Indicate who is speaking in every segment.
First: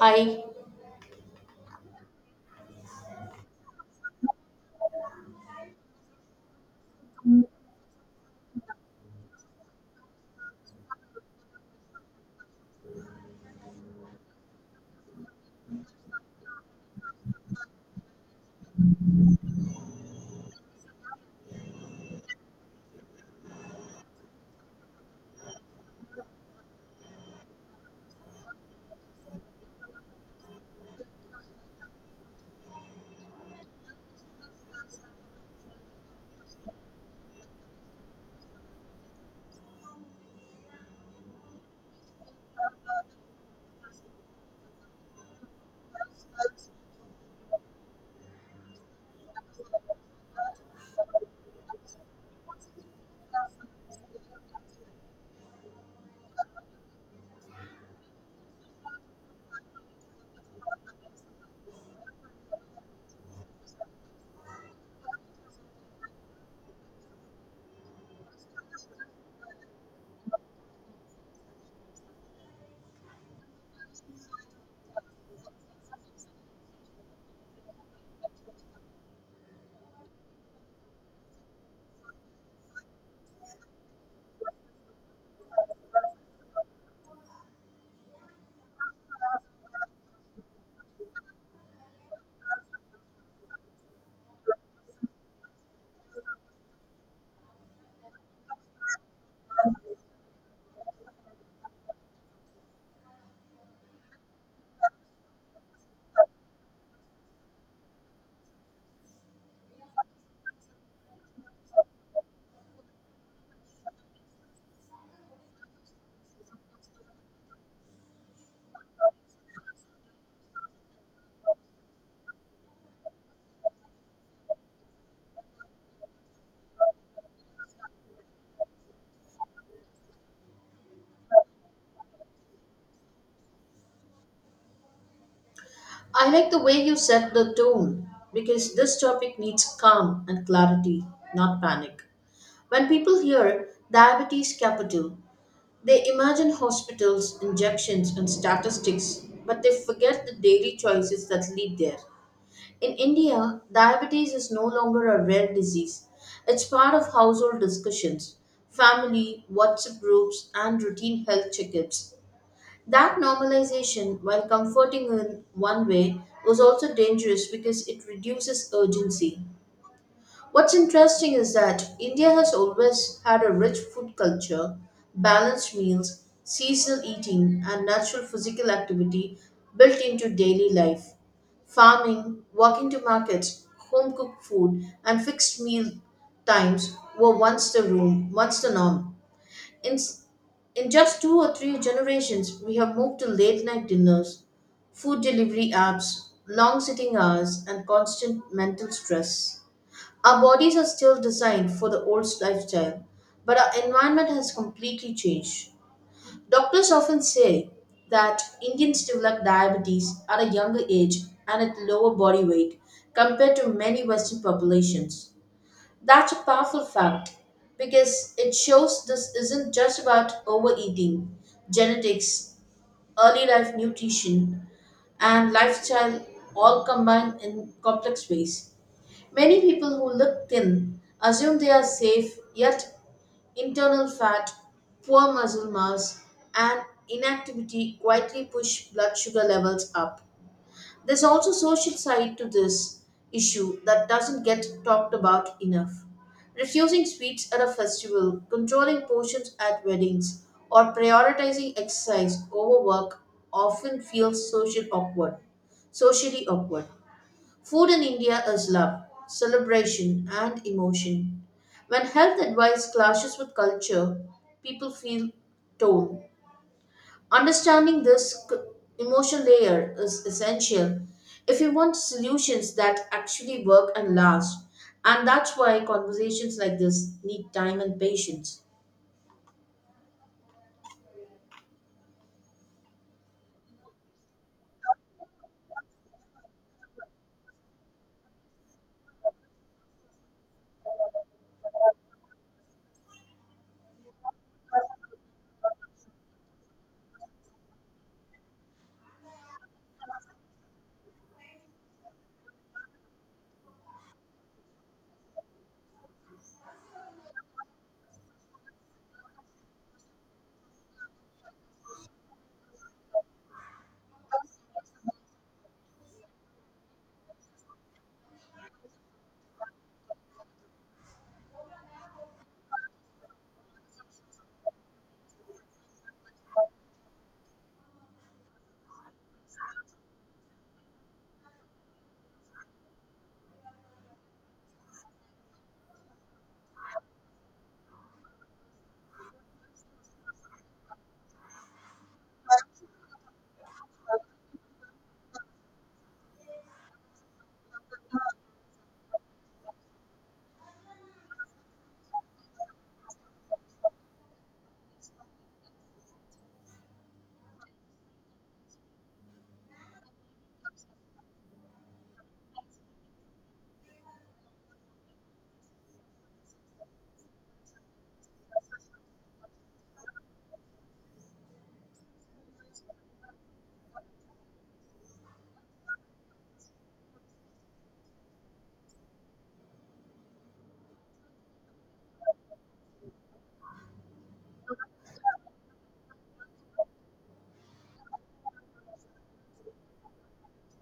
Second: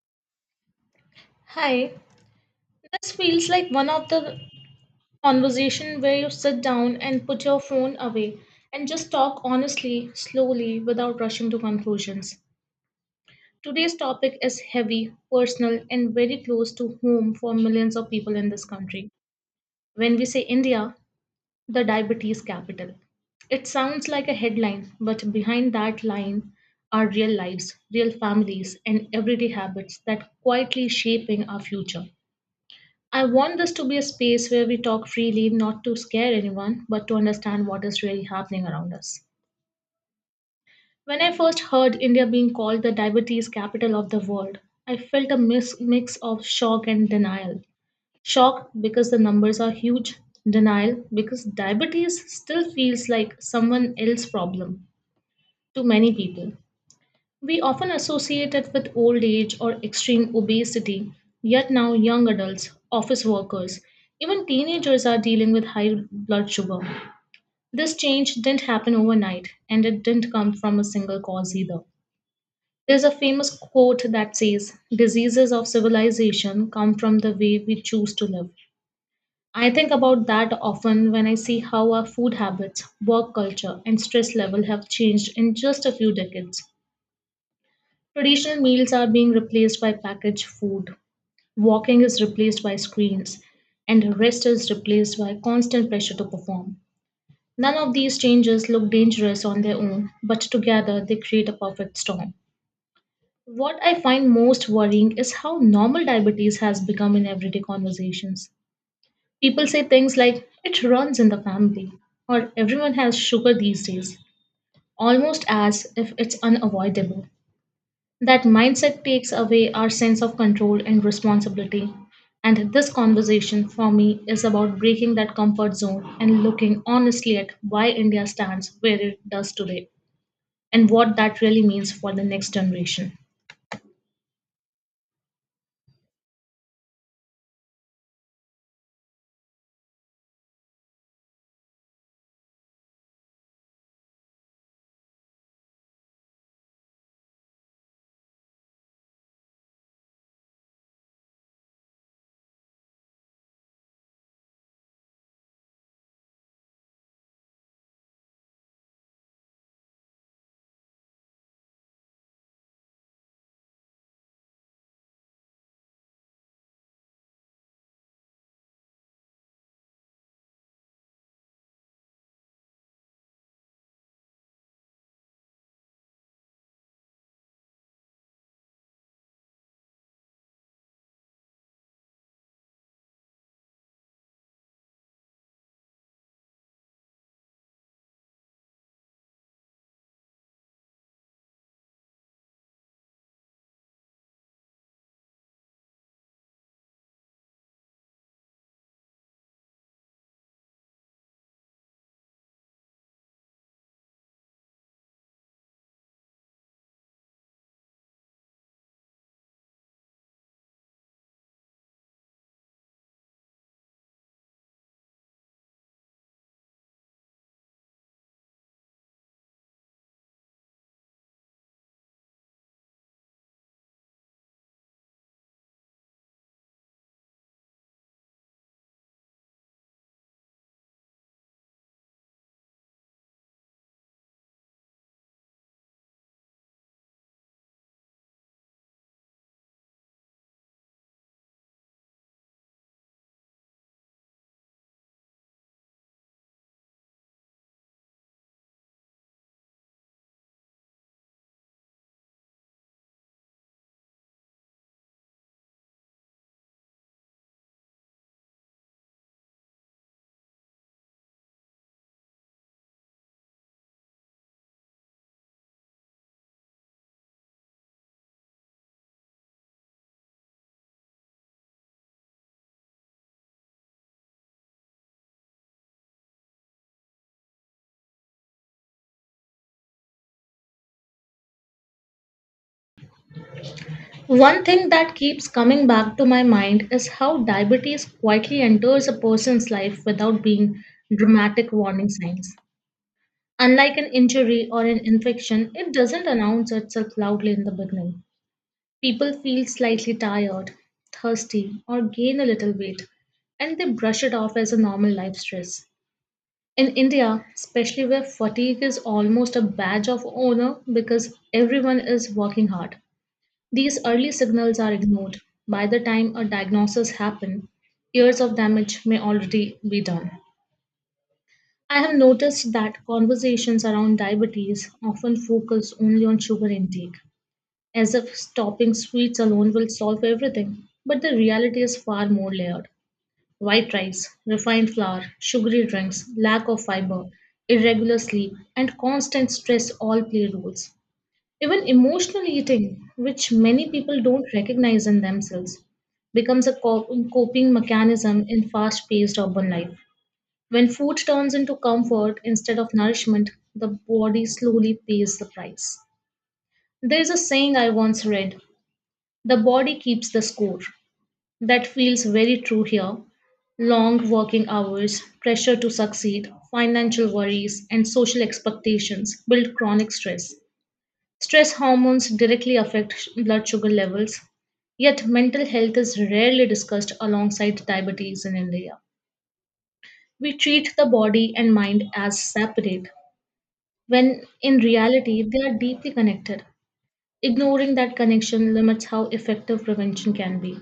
Speaker 1: Hi,
Speaker 2: Hi, this feels like one of the conversation where you sit down and put your phone away and just talk honestly, slowly, without rushing to conclusions. Today's topic is heavy, personal, and very close to home for millions of people in this country. When we say India, the diabetes capital. It sounds like a headline, but behind that line are real lives, real families, and everyday habits that quietly shaping our future. I want this to be a space where we talk freely, not to scare anyone, but to understand what is really happening around us. When I first heard India being called the diabetes capital of the world, I felt a mix of shock and denial. Shock because the numbers are huge, denial because diabetes still feels like someone else's problem to many people. We often associate it with old age or extreme obesity, yet now young adults, office workers, even teenagers are dealing with high blood sugar. This change didn't happen overnight, and it didn't come from a single cause either. There's a famous quote that says, Diseases of civilization come from the way we choose to live. I think about that often when I see how our food habits, work culture, and stress level have changed in just a few decades. Traditional meals are being replaced by packaged food, walking is replaced by screens, and rest is replaced by constant pressure to perform. None of these changes look dangerous on their own, but together they create a perfect storm. What I find most worrying is how normal diabetes has become in everyday conversations. People say things like, it runs in the family, or everyone has sugar these days, almost as if it's unavoidable. That mindset takes away our sense of control and responsibility. And this conversation for me is about breaking that comfort zone and looking honestly at why India stands where it does today and what that really means for the next generation.
Speaker 1: I like the way you set the tone because this topic needs calm and clarity, not panic. When people hear diabetes capital, they imagine hospitals, injections, and statistics, but they forget the daily choices that lead there. In India, diabetes is no longer a rare disease, it's part of household discussions, family, WhatsApp groups, and routine health checkups. That normalization, while comforting in one way, was also dangerous because it reduces urgency. What's interesting is that India has always had a rich food culture, balanced meals, seasonal eating, and natural physical activity built into daily life. Farming, walking to markets, home cooked food, and fixed meal times were once the room, once the norm. In, in just two or three generations, we have moved to late night dinners, food delivery apps, long sitting hours, and constant mental stress. Our bodies are still designed for the old lifestyle, but our environment has completely changed. Doctors often say that Indians develop diabetes at a younger age and at lower body weight compared to many Western populations. That's a powerful fact because it shows this isn't just about overeating. Genetics, early life nutrition, and lifestyle all combine in complex ways. Many people who look thin assume they are safe, yet internal fat, poor muscle mass, and inactivity quietly push blood sugar levels up. There's also social side to this issue that doesn't get talked about enough. Refusing sweets at a festival, controlling portions at weddings, or prioritizing exercise over work often feels social awkward, socially awkward. Food in India is love, celebration, and emotion. When health advice clashes with culture, people feel torn. Understanding this emotion layer is essential if you want solutions that actually work and last. And that's why conversations like this need time and patience.
Speaker 2: One thing that keeps coming back to my mind is how diabetes quietly enters a person's life without being dramatic warning signs. Unlike an injury or an infection, it doesn't announce itself loudly in the beginning. People feel slightly tired, thirsty, or gain a little weight, and they brush it off as a normal life stress. In India, especially where fatigue is almost a badge of honor because everyone is working hard, these early signals are ignored. By the time a diagnosis happens, years of damage may already be done. I have noticed that conversations around diabetes often focus only on sugar intake, as if stopping sweets alone will solve everything. But the reality is far more layered. White rice, refined flour, sugary drinks, lack of fiber, irregular sleep, and constant stress all play roles. Even emotional eating, which many people don't recognize in themselves, becomes a coping mechanism in fast paced urban life. When food turns into comfort instead of nourishment, the body slowly pays the price. There is a saying I once read the body keeps the score. That feels very true here. Long working hours, pressure to succeed, financial worries, and social expectations build chronic stress. Stress hormones directly affect blood sugar levels, yet, mental health is rarely discussed alongside diabetes in India. We treat the body and mind as separate, when in reality, they are deeply connected. Ignoring that connection limits how effective prevention can be.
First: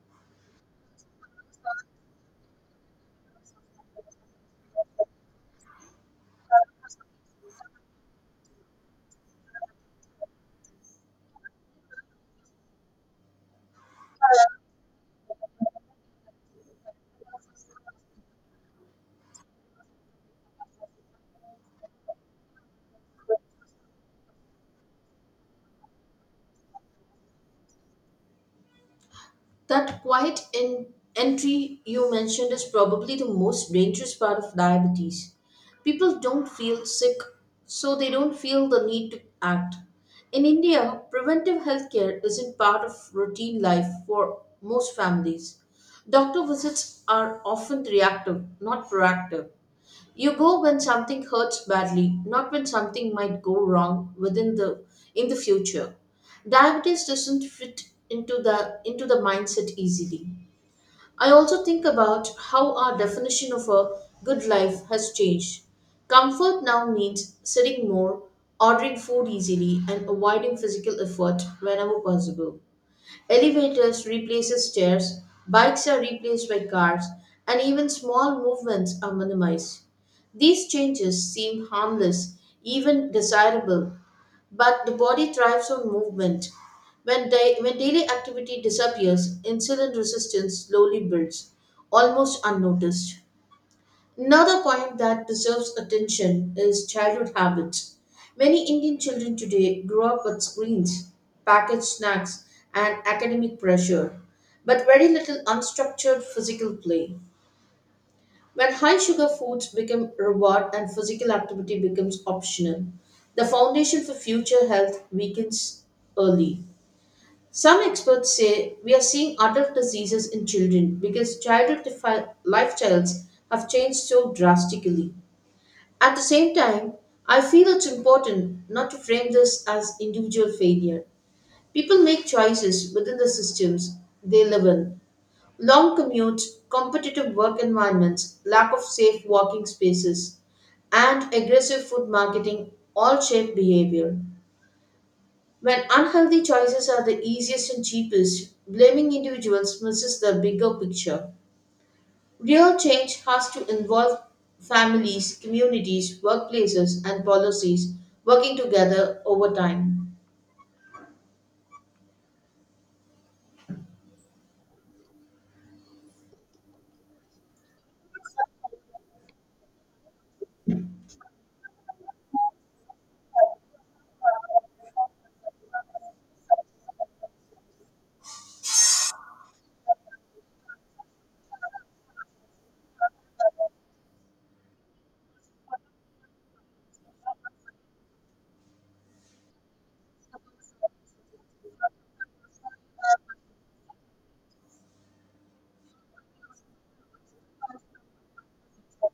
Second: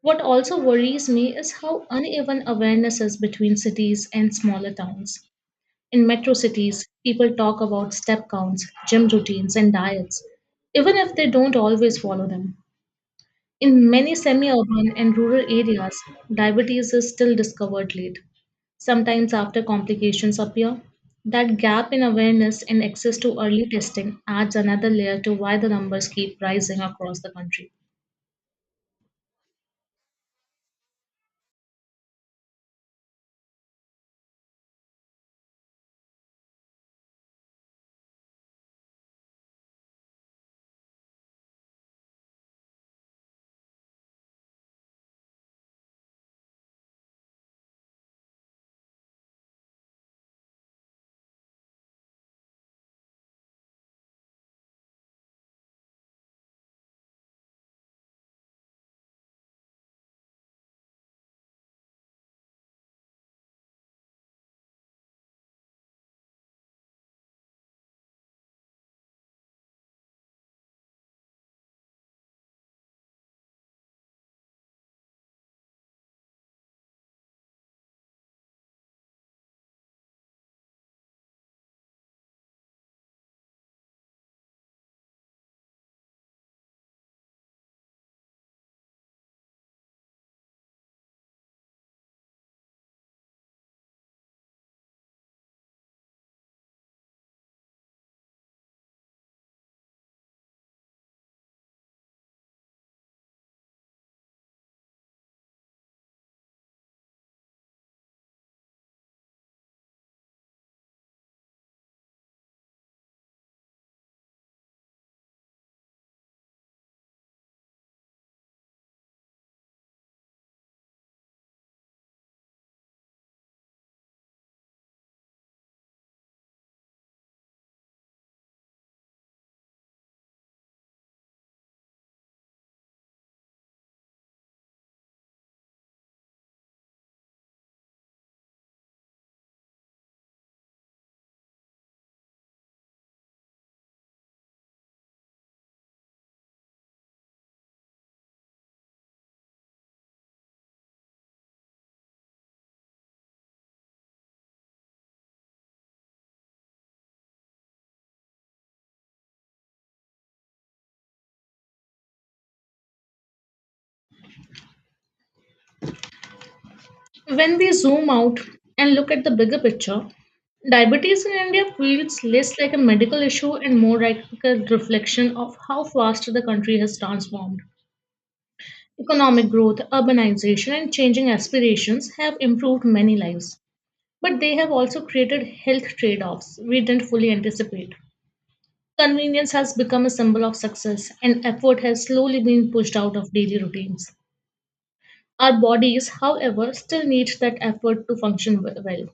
Speaker 2: What also worries me is how uneven awareness is between cities and smaller towns. In metro cities, people talk about step counts, gym routines, and diets, even if they don't always follow them. In many semi urban and rural areas, diabetes is still discovered late, sometimes after complications appear. That gap in awareness and access to early testing adds another layer to why the numbers keep rising across the country.
Speaker 1: That quiet entry you mentioned is probably the most dangerous part of diabetes. People don't feel sick, so they don't feel the need to act. In India, preventive healthcare isn't part of routine life for most families. Doctor visits are often reactive, not proactive. You go when something hurts badly, not when something might go wrong within the in the future. Diabetes doesn't fit into the mindset easily. I also think about how our definition of a good life has changed. Comfort now means sitting more, ordering food easily, and avoiding physical effort whenever possible. Elevators replaces stairs, bikes are replaced by cars, and even small movements are minimized. These changes seem harmless, even desirable, but the body thrives on movement. When daily activity disappears, insulin resistance slowly builds, almost unnoticed. Another point that deserves attention is childhood habits. Many Indian children today grow up with screens, packaged snacks, and academic pressure, but very little unstructured physical play. When high sugar foods become reward and physical activity becomes optional, the foundation for future health weakens early. Some experts say we are seeing adult diseases in children because childhood lifestyles have changed so drastically. At the same time, I feel it's important not to frame this as individual failure. People make choices within the systems they live in. Long commutes, competitive work environments, lack of safe walking spaces, and aggressive food marketing all shape behavior. When unhealthy choices are the easiest and cheapest, blaming individuals misses the bigger picture. Real change has to involve families, communities, workplaces, and policies working together over time.
Speaker 2: When we zoom out and look at the bigger picture, diabetes in India feels less like a medical issue and more like a reflection of how fast the country has transformed. Economic growth, urbanization, and changing aspirations have improved many lives, but they have also created health trade offs we didn't fully anticipate. Convenience has become a symbol of success, and effort has slowly been pushed out of daily routines. Our bodies, however, still need that effort to function well.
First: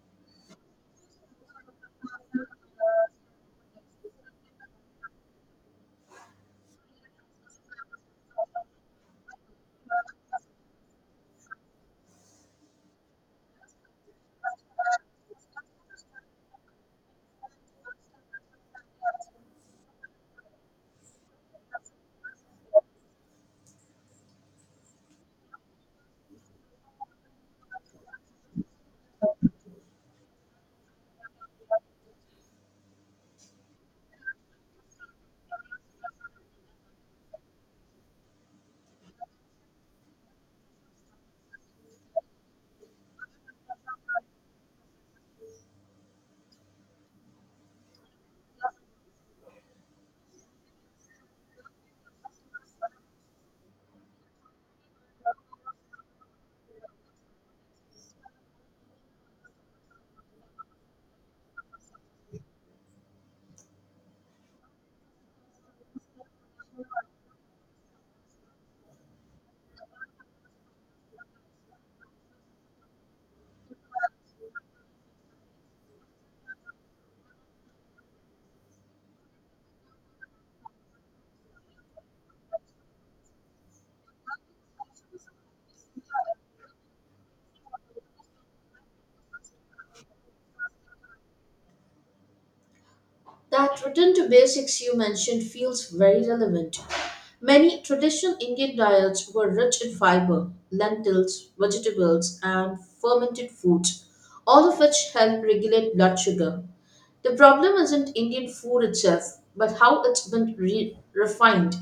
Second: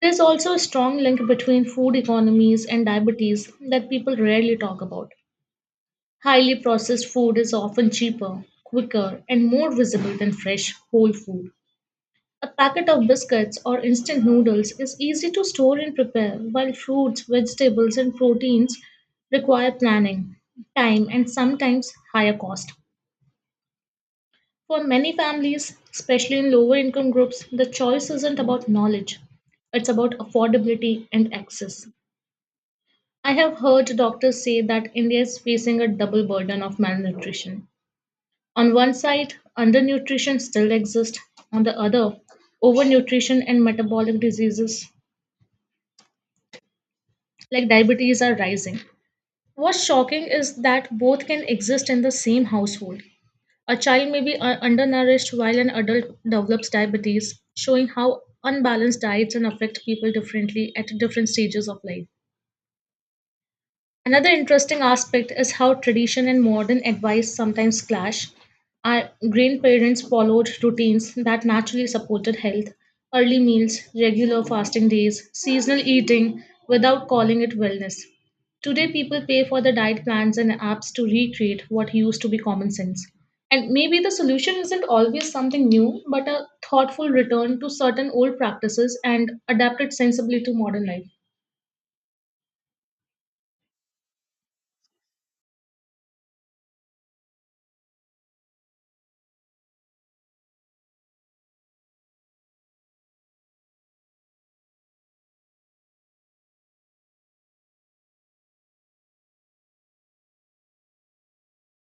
Speaker 2: There's also a strong link between food economies and diabetes that people rarely talk about. Highly processed food is often cheaper, quicker, and more visible than fresh, whole food. A packet of biscuits or instant noodles is easy to store and prepare, while fruits, vegetables, and proteins require planning, time, and sometimes higher cost. For many families, especially in lower income groups, the choice isn't about knowledge, it's about affordability and access. I have heard doctors say that India is facing a double burden of malnutrition. On one side, undernutrition still exists, on the other, overnutrition and metabolic diseases like diabetes are rising. What's shocking is that both can exist in the same household. A child may be undernourished while an adult develops diabetes, showing how unbalanced diets can affect people differently at different stages of life. Another interesting aspect is how tradition and modern advice sometimes clash. Our grandparents followed routines that naturally supported health, early meals, regular fasting days, seasonal eating without calling it wellness. Today, people pay for the diet plans and apps to recreate what used to be common sense. And maybe the solution isn't always something new, but a thoughtful return to certain old practices and adapted sensibly to modern life.
Speaker 1: That return to basics you mentioned feels very relevant. Many traditional Indian diets were rich in fiber, lentils, vegetables, and fermented foods, all of which help regulate blood sugar. The problem isn't Indian food itself, but how it's been refined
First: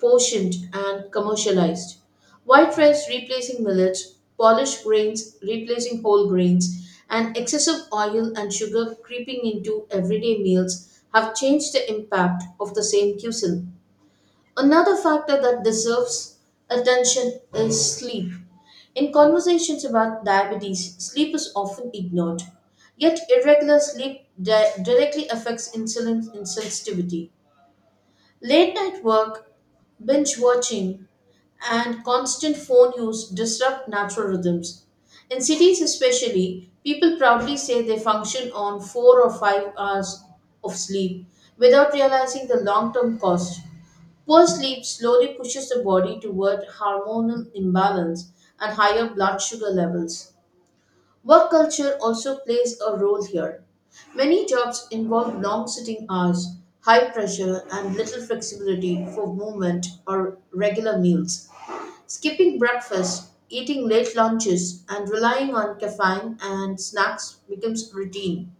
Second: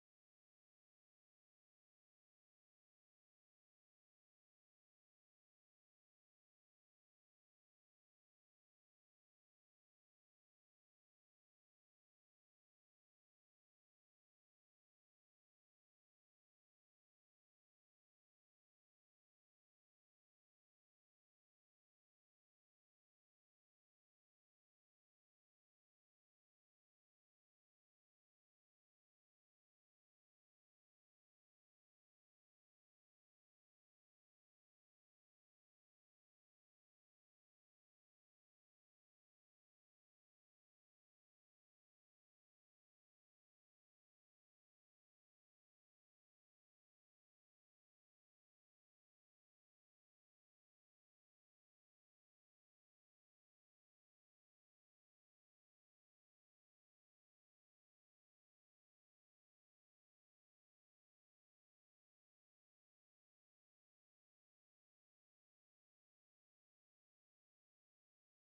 Speaker 1: portioned and commercialized. White rice replacing millet, polished grains replacing whole grains, and excessive oil and sugar creeping into everyday meals have changed the impact of the same cuisine. Another factor that deserves attention is sleep. In conversations about diabetes, sleep is often ignored. Yet, irregular sleep directly affects insulin insensitivity. Late night work, binge watching, and constant phone use disrupt natural rhythms. In cities, especially, people proudly say they function on 4 or 5 hours of sleep without realizing the long term cost. Poor sleep slowly pushes the body toward hormonal imbalance and higher blood sugar levels. Work culture also plays a role here. Many jobs involve long sitting hours, high pressure, and little flexibility for movement or regular meals. Skipping breakfast, eating late lunches, and relying on caffeine and snacks becomes routine.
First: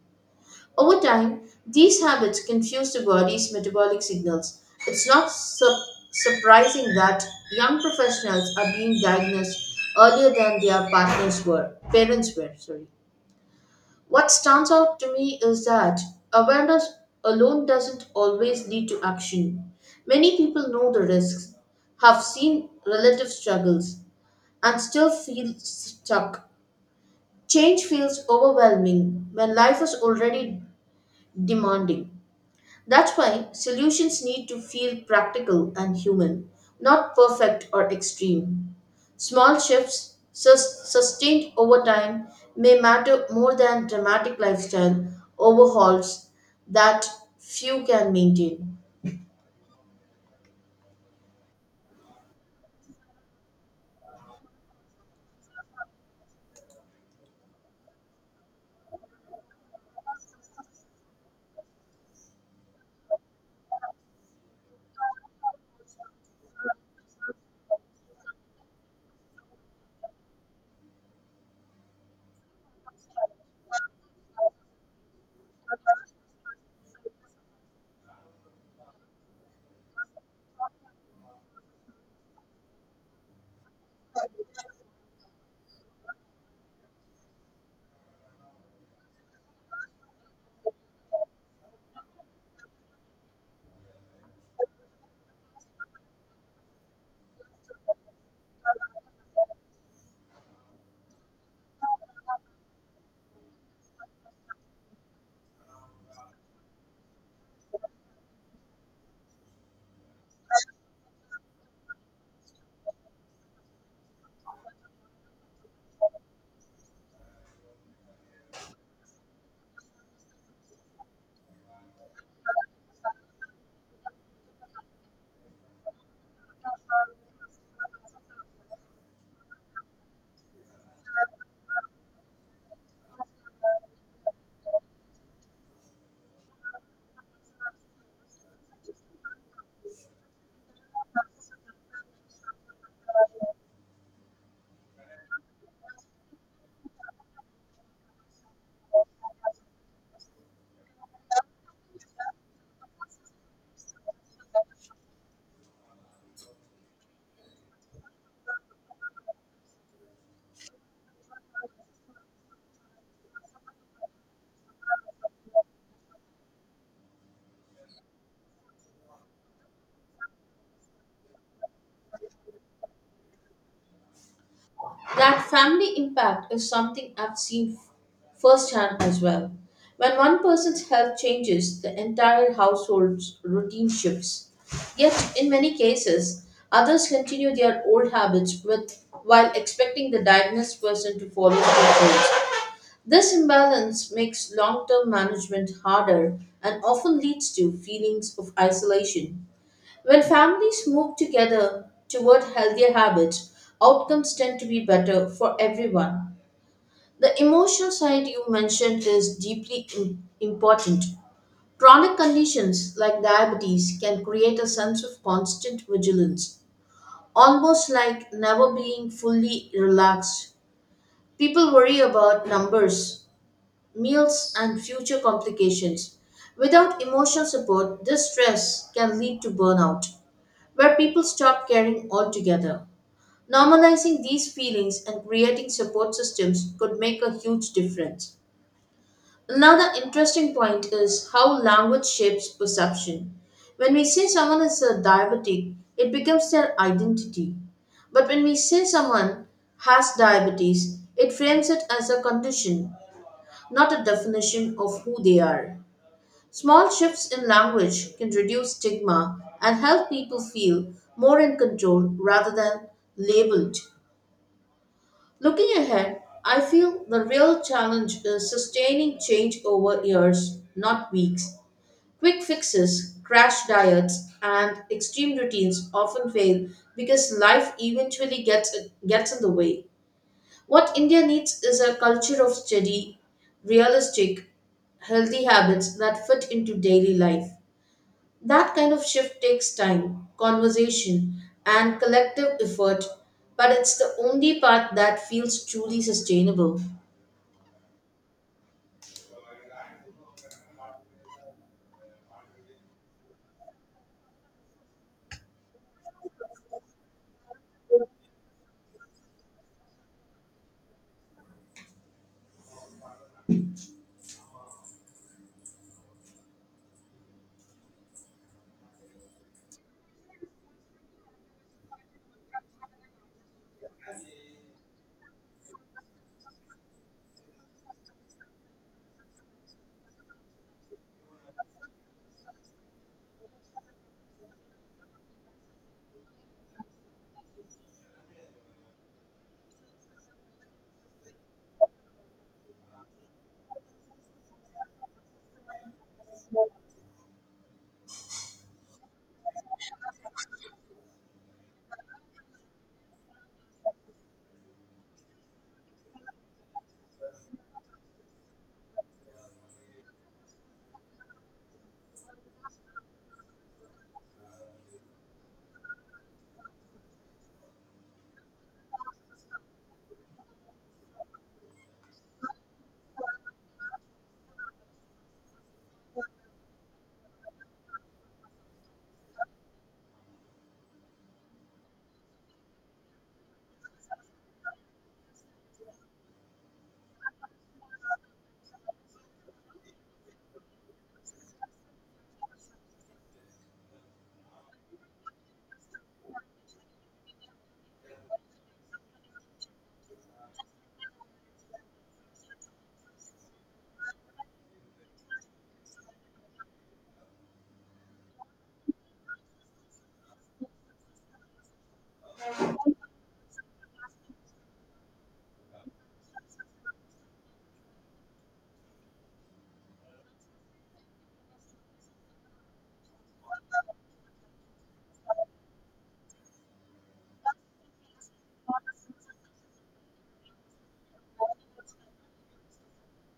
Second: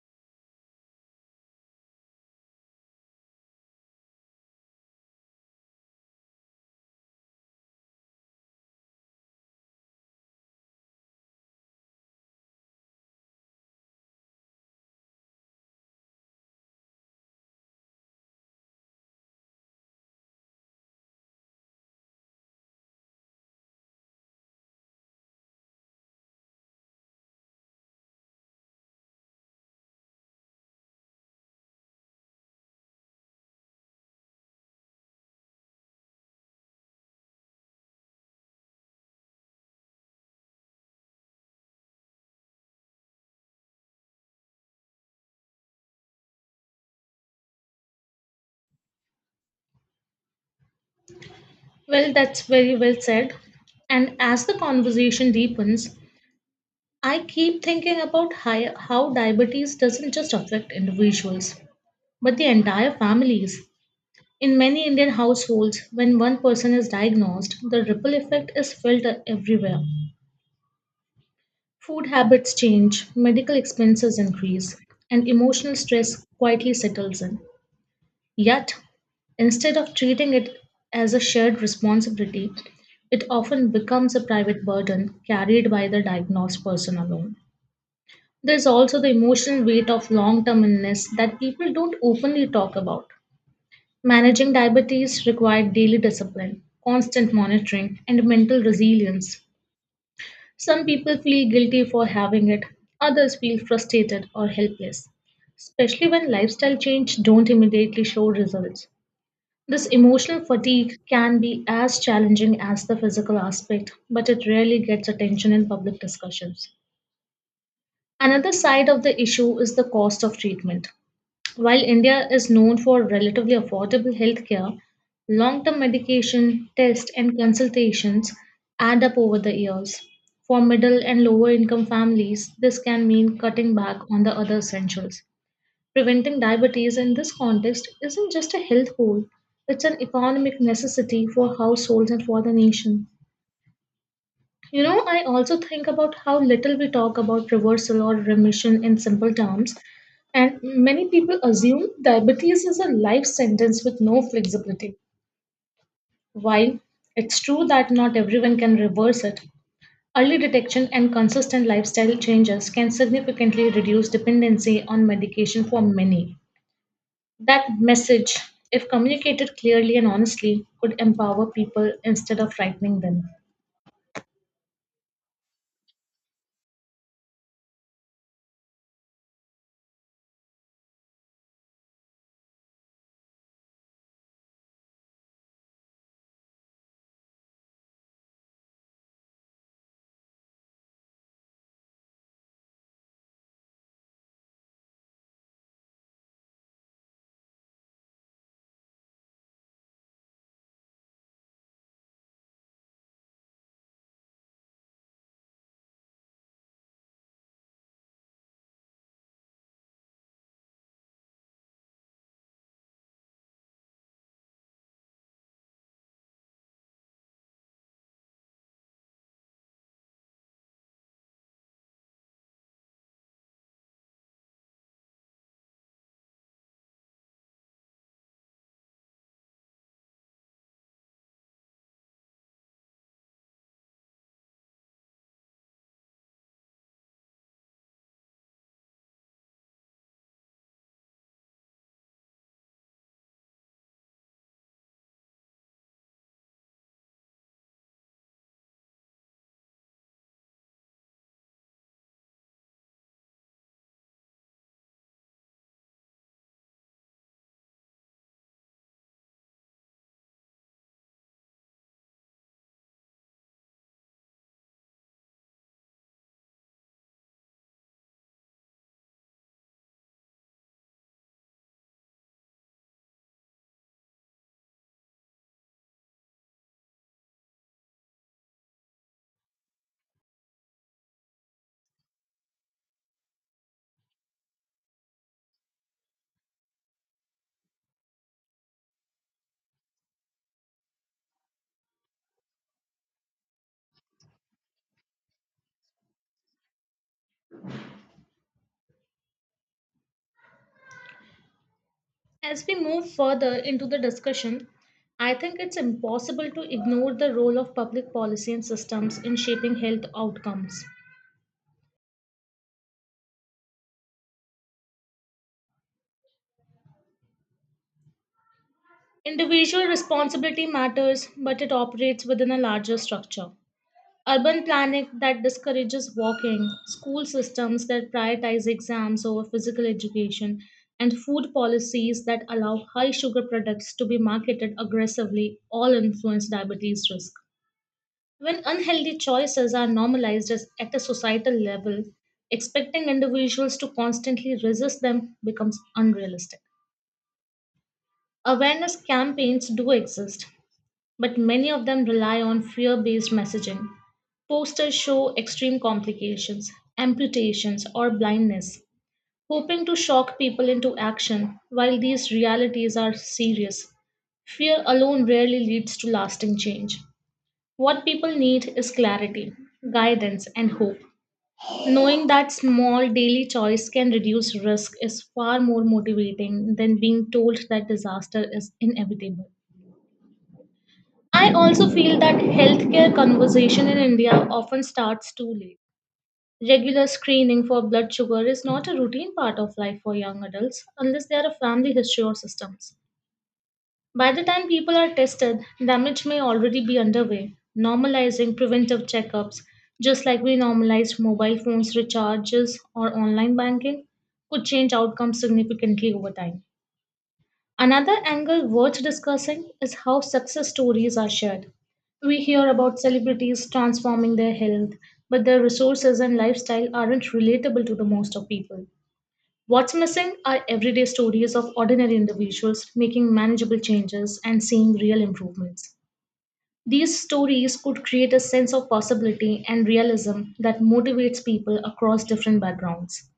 Speaker 1: Over time, these habits confuse the body's metabolic signals. It's not surprising that young professionals are being diagnosed earlier than their partners were, parents were, sorry. What stands out to me is that awareness alone doesn't always lead to action. Many people know the risks, have seen relative struggles, and still feel stuck. Change feels overwhelming when life is already demanding. That's why solutions need to feel practical and human, not perfect or extreme. Small shifts, sustained over time, may matter more than dramatic lifestyle overhauls that few can maintain.
Speaker 2: Well, that's very well said. And as the conversation deepens, I keep thinking about how diabetes doesn't just affect individuals, but the entire families. In many Indian households, when one person is diagnosed, the ripple effect is felt everywhere. Food habits change, medical expenses increase, and emotional stress quietly settles in. Yet, instead of treating it as a shared responsibility, it often becomes a private burden carried by the diagnosed person alone. There's also the emotional weight of long term illness that people don't openly talk about. Managing diabetes required daily discipline, constant monitoring, and mental resilience. Some people feel guilty for having it, others feel frustrated or helpless, especially when lifestyle change don't immediately show results. This emotional fatigue can be as challenging as the physical aspect, but it rarely gets attention in public discussions. Another side of the issue is the cost of treatment. While India is known for relatively affordable healthcare, long term medication, tests, and consultations add up over the years. For middle and lower income families, this can mean cutting back on the other essentials. Preventing diabetes in this context isn't just a health goal, it's an economic necessity for households and for the nation. You know, I also think about how little we talk about reversal or remission in simple terms, and many people assume diabetes is a life sentence with no flexibility. While it's true that not everyone can reverse it, early detection and consistent lifestyle changes can significantly reduce dependency on medication for many. That message, if communicated clearly and honestly, could empower people instead of frightening them.
Speaker 1: That family impact is something I've seen firsthand as well. When one person's health changes, the entire household's routine shifts. Yet, in many cases, others continue their old habits with, while expecting the diagnosed person to follow through. This imbalance makes long term management harder and often leads to feelings of isolation. When families move together toward healthier habits, outcomes tend to be better for everyone. The emotional side you mentioned is deeply important. Chronic conditions like diabetes can create a sense of constant vigilance, almost like never being fully relaxed. People worry about numbers, meals, and future complications. Without emotional support, this stress can lead to burnout where people stop caring altogether. Normalizing these feelings and creating support systems could make a huge difference. Another interesting point is how language shapes perception. When we say someone is a diabetic, it becomes their identity. But when we say someone has diabetes, it frames it as a condition, not a definition of who they are. Small shifts in language can reduce stigma and help people feel more in control rather than labeled. Looking ahead, I feel the real challenge is sustaining change over years, not weeks. Quick fixes, crash diets, and extreme routines often fail because life eventually gets in the way. What India needs is a culture of steady, realistic, healthy habits that fit into daily life. That kind of shift takes time, conversation, and collective effort, but it's the only path that feels truly sustainable.
Speaker 2: As we move further into the discussion, I think it's impossible to ignore the role of public policy and systems in shaping health outcomes. Individual responsibility matters, but it operates within a larger structure. Urban planning that discourages walking, school systems that prioritize exams over physical education, and food policies that allow high sugar products to be marketed aggressively all influence diabetes risk. When unhealthy choices are normalized at a societal level, expecting individuals to constantly resist them becomes unrealistic. Awareness campaigns do exist, but many of them rely on fear based messaging. Posters show extreme complications, amputations, or blindness, hoping to shock people into action while these realities are serious. Fear alone rarely leads to lasting change. What people need is clarity, guidance, and hope. Knowing that small daily choice can reduce risk is far more motivating than being told that disaster is inevitable. I also feel that healthcare conversation in India often starts too late. Regular screening for blood sugar is not a routine part of life for young adults unless they are a family history or systems. By the time people are tested, damage may already be underway. Normalizing preventive checkups, just like we normalized mobile phones recharges or online banking, could change outcomes significantly over time. Another angle worth discussing is how success stories are shared. We hear about celebrities transforming their health, but their resources and lifestyle aren't relatable to the most of people. What's missing are everyday stories of ordinary individuals making manageable changes and seeing real improvements. These stories could create a sense of possibility and realism that motivates people across different backgrounds.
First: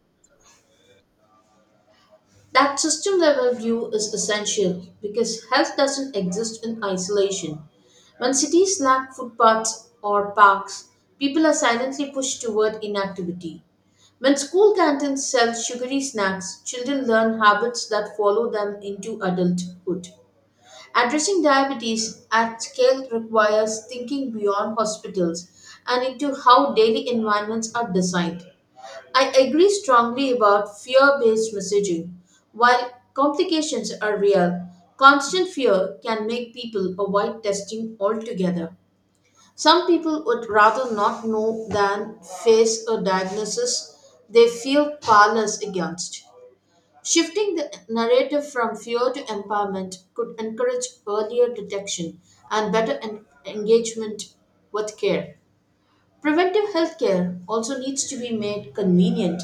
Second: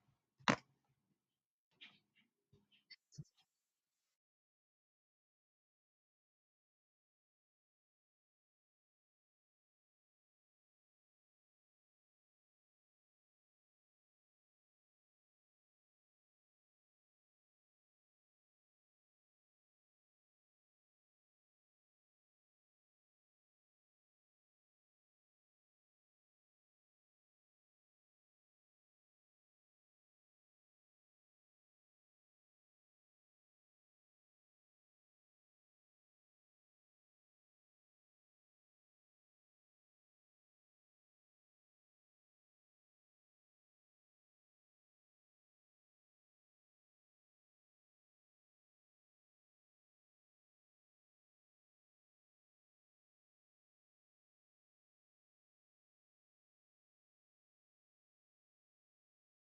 Speaker 1: That system level view is essential because health doesn't exist in isolation. When cities lack footpaths or parks, people are silently pushed toward inactivity. When school canteens sell sugary snacks, children learn habits that follow them into adulthood. Addressing diabetes at scale requires thinking beyond hospitals and into how daily environments are designed. I agree strongly about fear based messaging. While complications are real, constant fear can make people avoid testing altogether. Some people would rather not know than face a diagnosis they feel powerless against. Shifting the narrative from fear to empowerment could encourage earlier detection and better engagement with care. Preventive healthcare also needs to be made convenient.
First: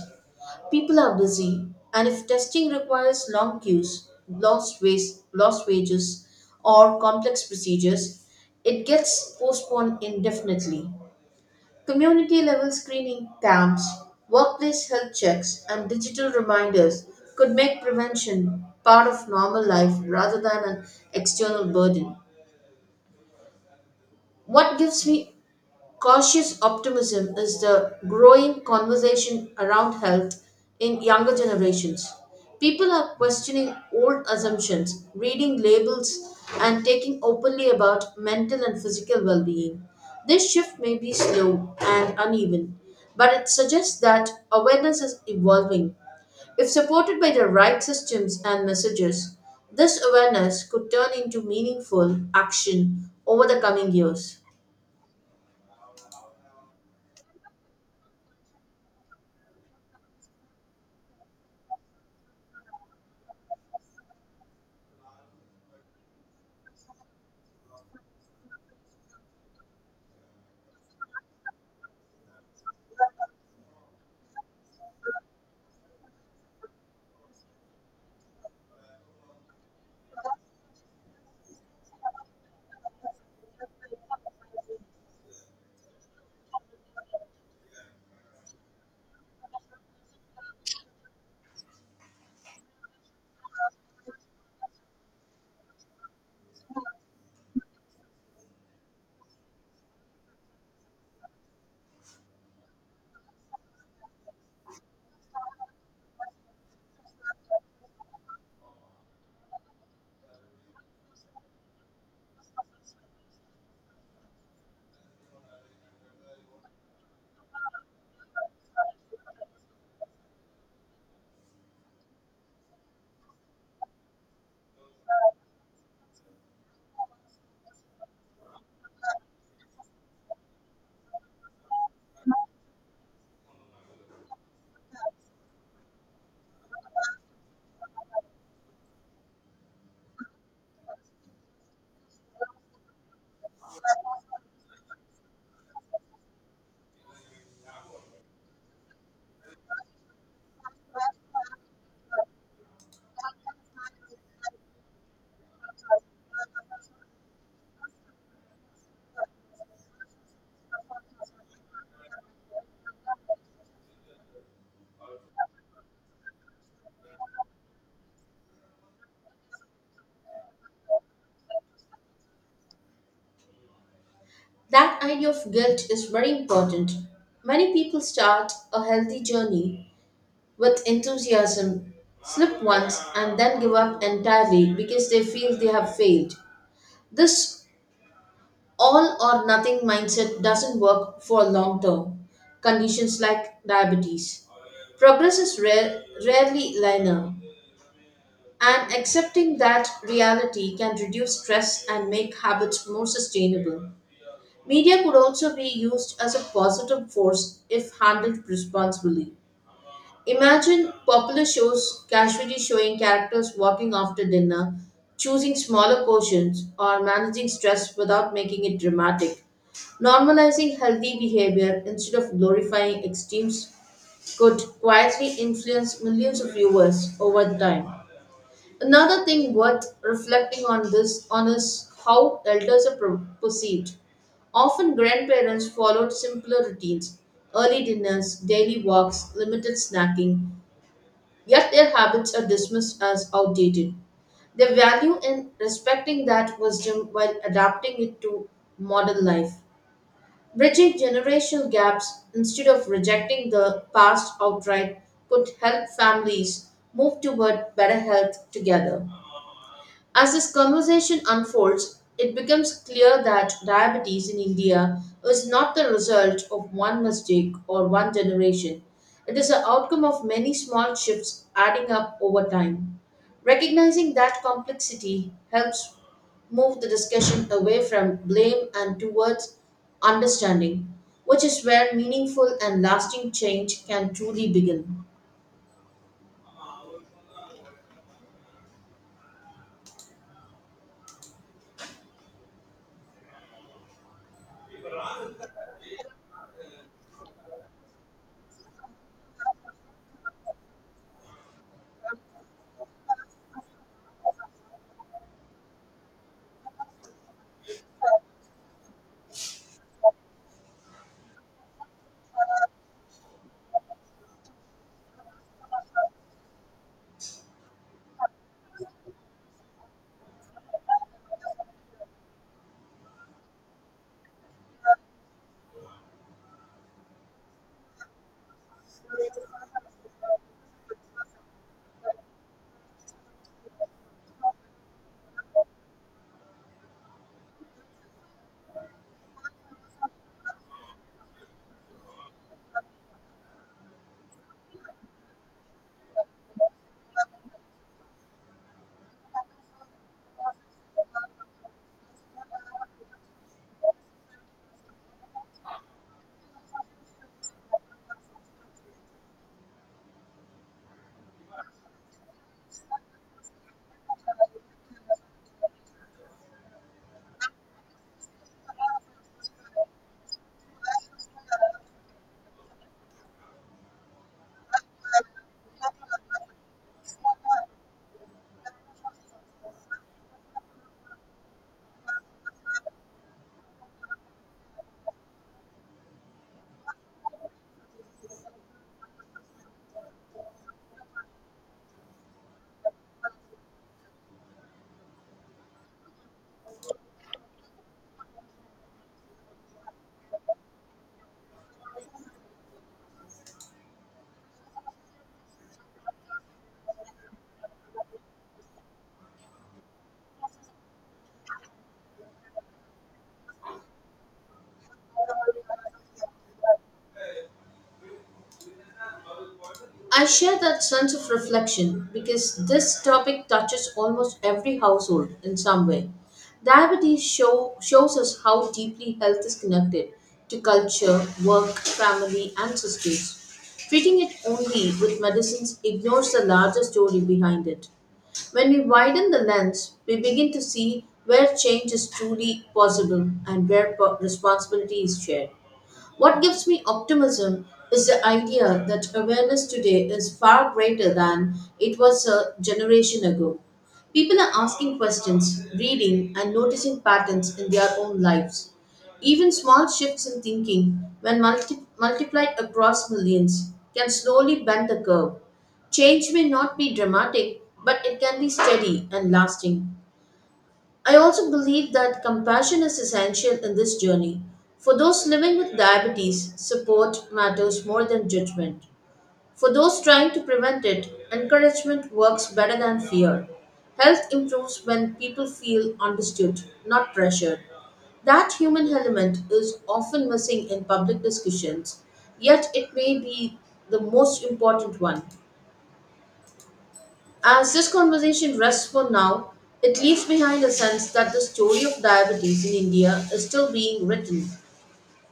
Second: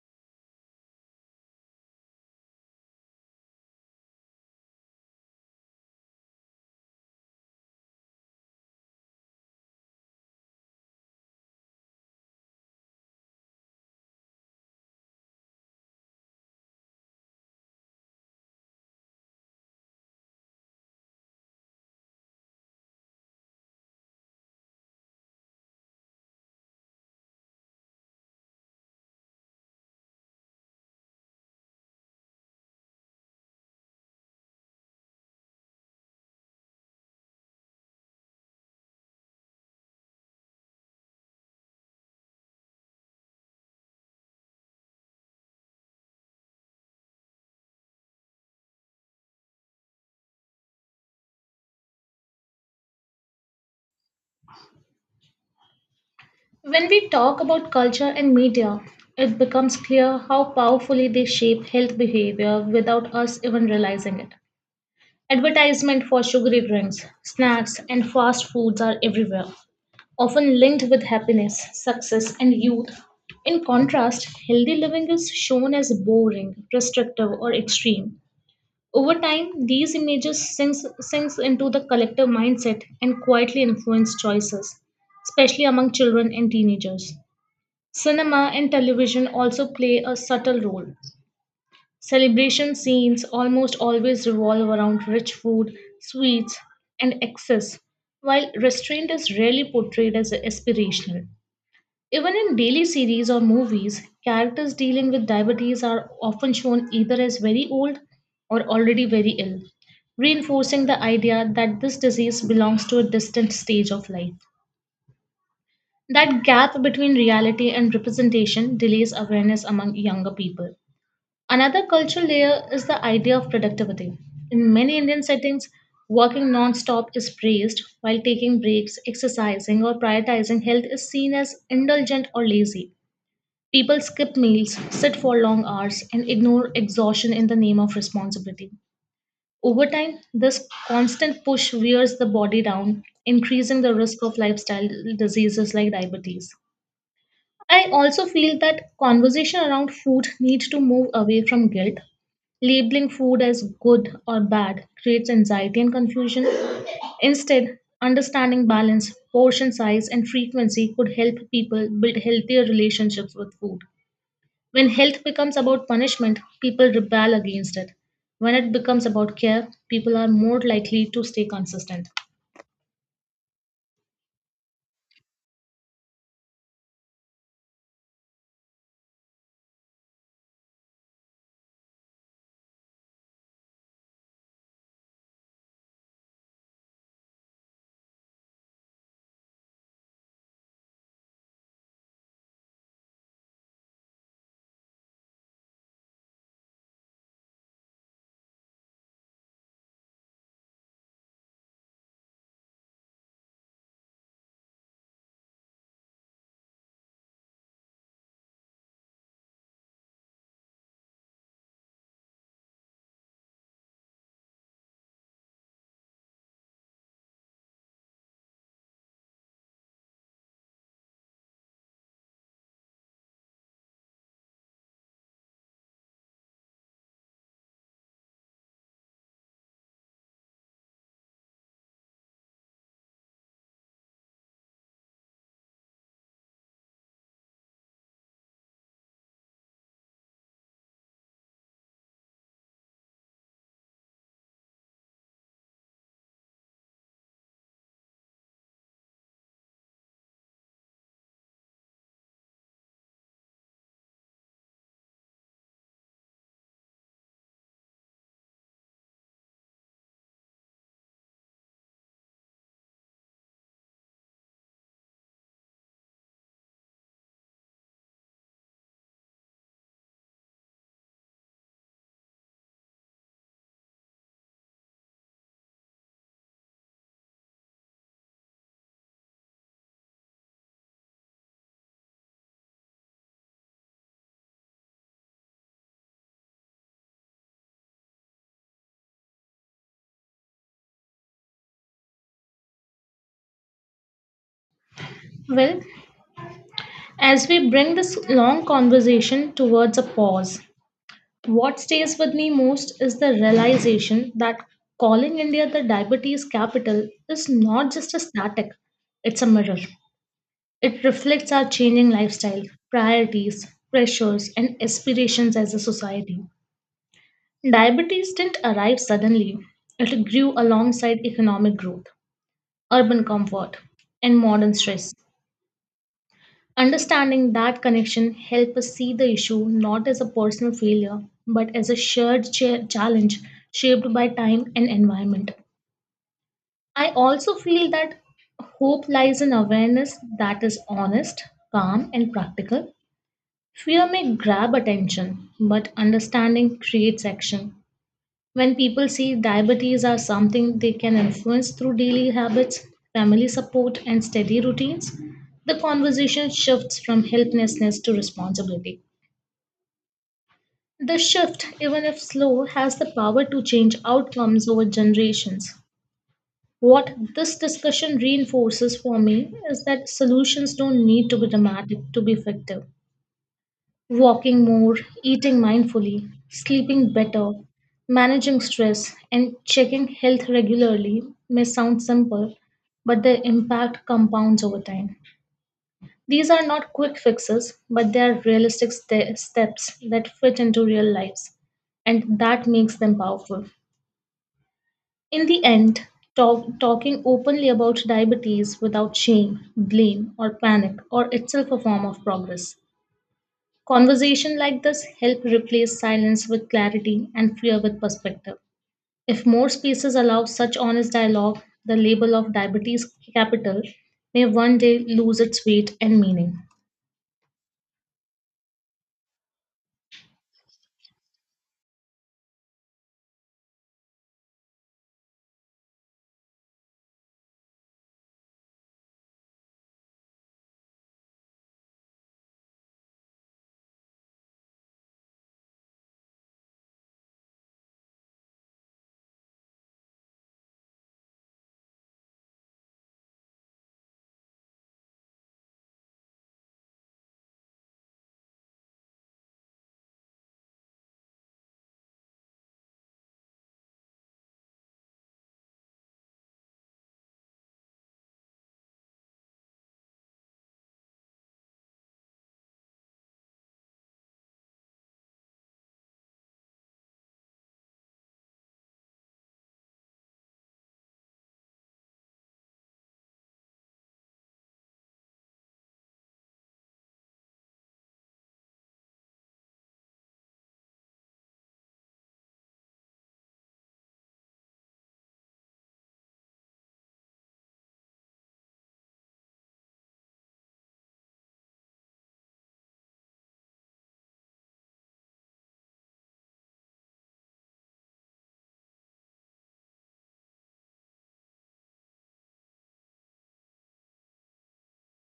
Speaker 1: People are busy, and if testing requires long queues, lost wages, or complex procedures, it gets postponed indefinitely. Community level screening camps, workplace health checks, and digital reminders could make prevention part of normal life rather than an external burden. What gives me cautious optimism is the growing conversation around health in younger generations. People are questioning old assumptions, reading labels, and taking openly about mental and physical well being. This shift may be slow and uneven, but it suggests that awareness is evolving. If supported by the right systems and messages, this awareness could turn into meaningful action over the coming years.
Speaker 2: When we talk about culture and media, it becomes clear how powerfully they shape health behavior without us even realizing it. Advertisement for sugary drinks, snacks, and fast foods are everywhere, often linked with happiness, success, and youth. In contrast, healthy living is shown as boring, restrictive, or extreme. Over time, these images sinks into the collective mindset and quietly influence choices, especially among children and teenagers. Cinema and television also play a subtle role. Celebration scenes almost always revolve around rich food, sweets, and excess, while restraint is rarely portrayed as aspirational. Even in daily series or movies, characters dealing with diabetes are often shown either as very old or already very ill, reinforcing the idea that this disease belongs to a distant stage of life. That gap between reality and representation delays awareness among younger people. Another cultural layer is the idea of productivity. In many Indian settings, working non stop is praised, while taking breaks, exercising, or prioritizing health is seen as indulgent or lazy. People skip meals, sit for long hours, and ignore exhaustion in the name of responsibility. Over time, this constant push wears the body down, increasing the risk of lifestyle diseases like diabetes. I also feel that conversation around food needs to move away from guilt. Labeling food as good or bad creates anxiety and confusion. Instead, understanding balance, portion size, and frequency could help people build healthier relationships with food. When health becomes about punishment, people rebel against it. When it becomes about care, people are more likely to stay consistent.
Speaker 1: That idea of guilt is very important. Many people start a healthy journey with enthusiasm, slip once, and then give up entirely because they feel they have failed. This all or nothing mindset doesn't work for long term conditions like diabetes. Progress is rarely linear, and accepting that reality can reduce stress and make habits more sustainable. Media could also be used as a positive force if handled responsibly. Imagine popular shows casually showing characters walking after dinner, choosing smaller portions, or managing stress without making it dramatic. Normalizing healthy behavior instead of glorifying extremes could quietly influence millions of viewers over time. Another thing worth reflecting on this on is how elders are perceived. Often grandparents followed simpler routines, early dinners, daily walks, limited snacking, yet their habits are dismissed as outdated. Their value in respecting that wisdom while adapting it to modern life. Bridging generational gaps instead of rejecting the past outright could help families move toward better health together. As this conversation unfolds, it becomes clear that diabetes in India is not the result of one mistake or one generation. It is the outcome of many small shifts adding up over time. Recognizing that complexity helps move the discussion away from blame and towards understanding, which is where meaningful and lasting change can truly begin.
Speaker 2: Well, as we bring this long conversation towards a pause, what stays with me most is the realization that calling India the diabetes capital is not just a static, it's a mirror. It reflects our changing lifestyle, priorities, pressures, and aspirations as a society. Diabetes didn't arrive suddenly, it grew alongside economic growth, urban comfort, and modern stress. Understanding that connection helps us see the issue not as a personal failure, but as a shared challenge shaped by time and environment. I also feel that hope lies in awareness that is honest, calm, and practical. Fear may grab attention, but understanding creates action. When people see diabetes as something they can influence through daily habits, family support, and steady routines, the conversation shifts from helplessness to responsibility. The shift, even if slow, has the power to change outcomes over generations. What this discussion reinforces for me is that solutions don't need to be dramatic to be effective. Walking more, eating mindfully, sleeping better, managing stress, and checking health regularly may sound simple, but their impact compounds over time. These are not quick fixes, but they are realistic steps that fit into real lives, and that makes them powerful. In the end, talking openly about diabetes without shame, blame, or panic, or itself a form of progress. Conversation like this help replace silence with clarity and fear with perspective. If more spaces allow such honest dialogue, the label of diabetes capital may one day lose its weight and meaning.
Speaker 1: I share that sense of reflection because this topic touches almost every household in some way. Shows us how deeply health is connected to culture, work, family, and systems. Treating it only with medicines ignores the larger story behind it. When we widen the lens, we begin to see where change is truly possible and where responsibility is shared. What gives me optimism is the idea that awareness today is far greater than it was a generation ago. People are asking questions, reading, and noticing patterns in their own lives. Even small shifts in thinking, when multiplied across millions, can slowly bend the curve. Change may not be dramatic, but it can be steady and lasting. I also believe that compassion is essential in this journey. For those living with diabetes, support matters more than judgment. For those trying to prevent it, encouragement works better than fear. Health improves when people feel understood, not pressured. That human element is often missing in public discussions, yet, it may be the most important one. As this conversation rests for now, it leaves behind a sense that the story of diabetes in India is still being written.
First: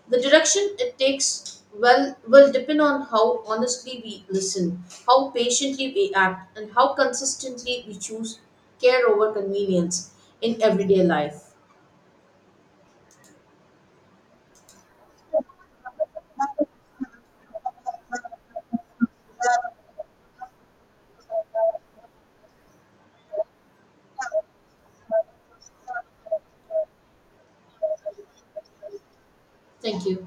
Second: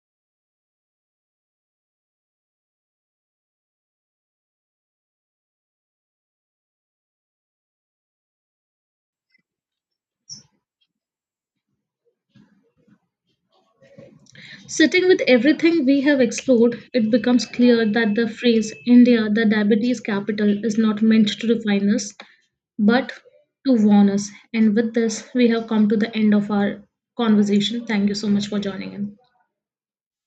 Speaker 1: The direction it takes well will depend on how honestly we listen, how patiently we act, and how consistently we choose care over convenience in everyday life.
Speaker 2: Sitting with everything we have explored, it becomes clear that the phrase India, the diabetes capital, is not meant to define us, but to warn us. And with this, we have come to the end of our conversation. Thank you so much for joining in.
Speaker 1: Thank you.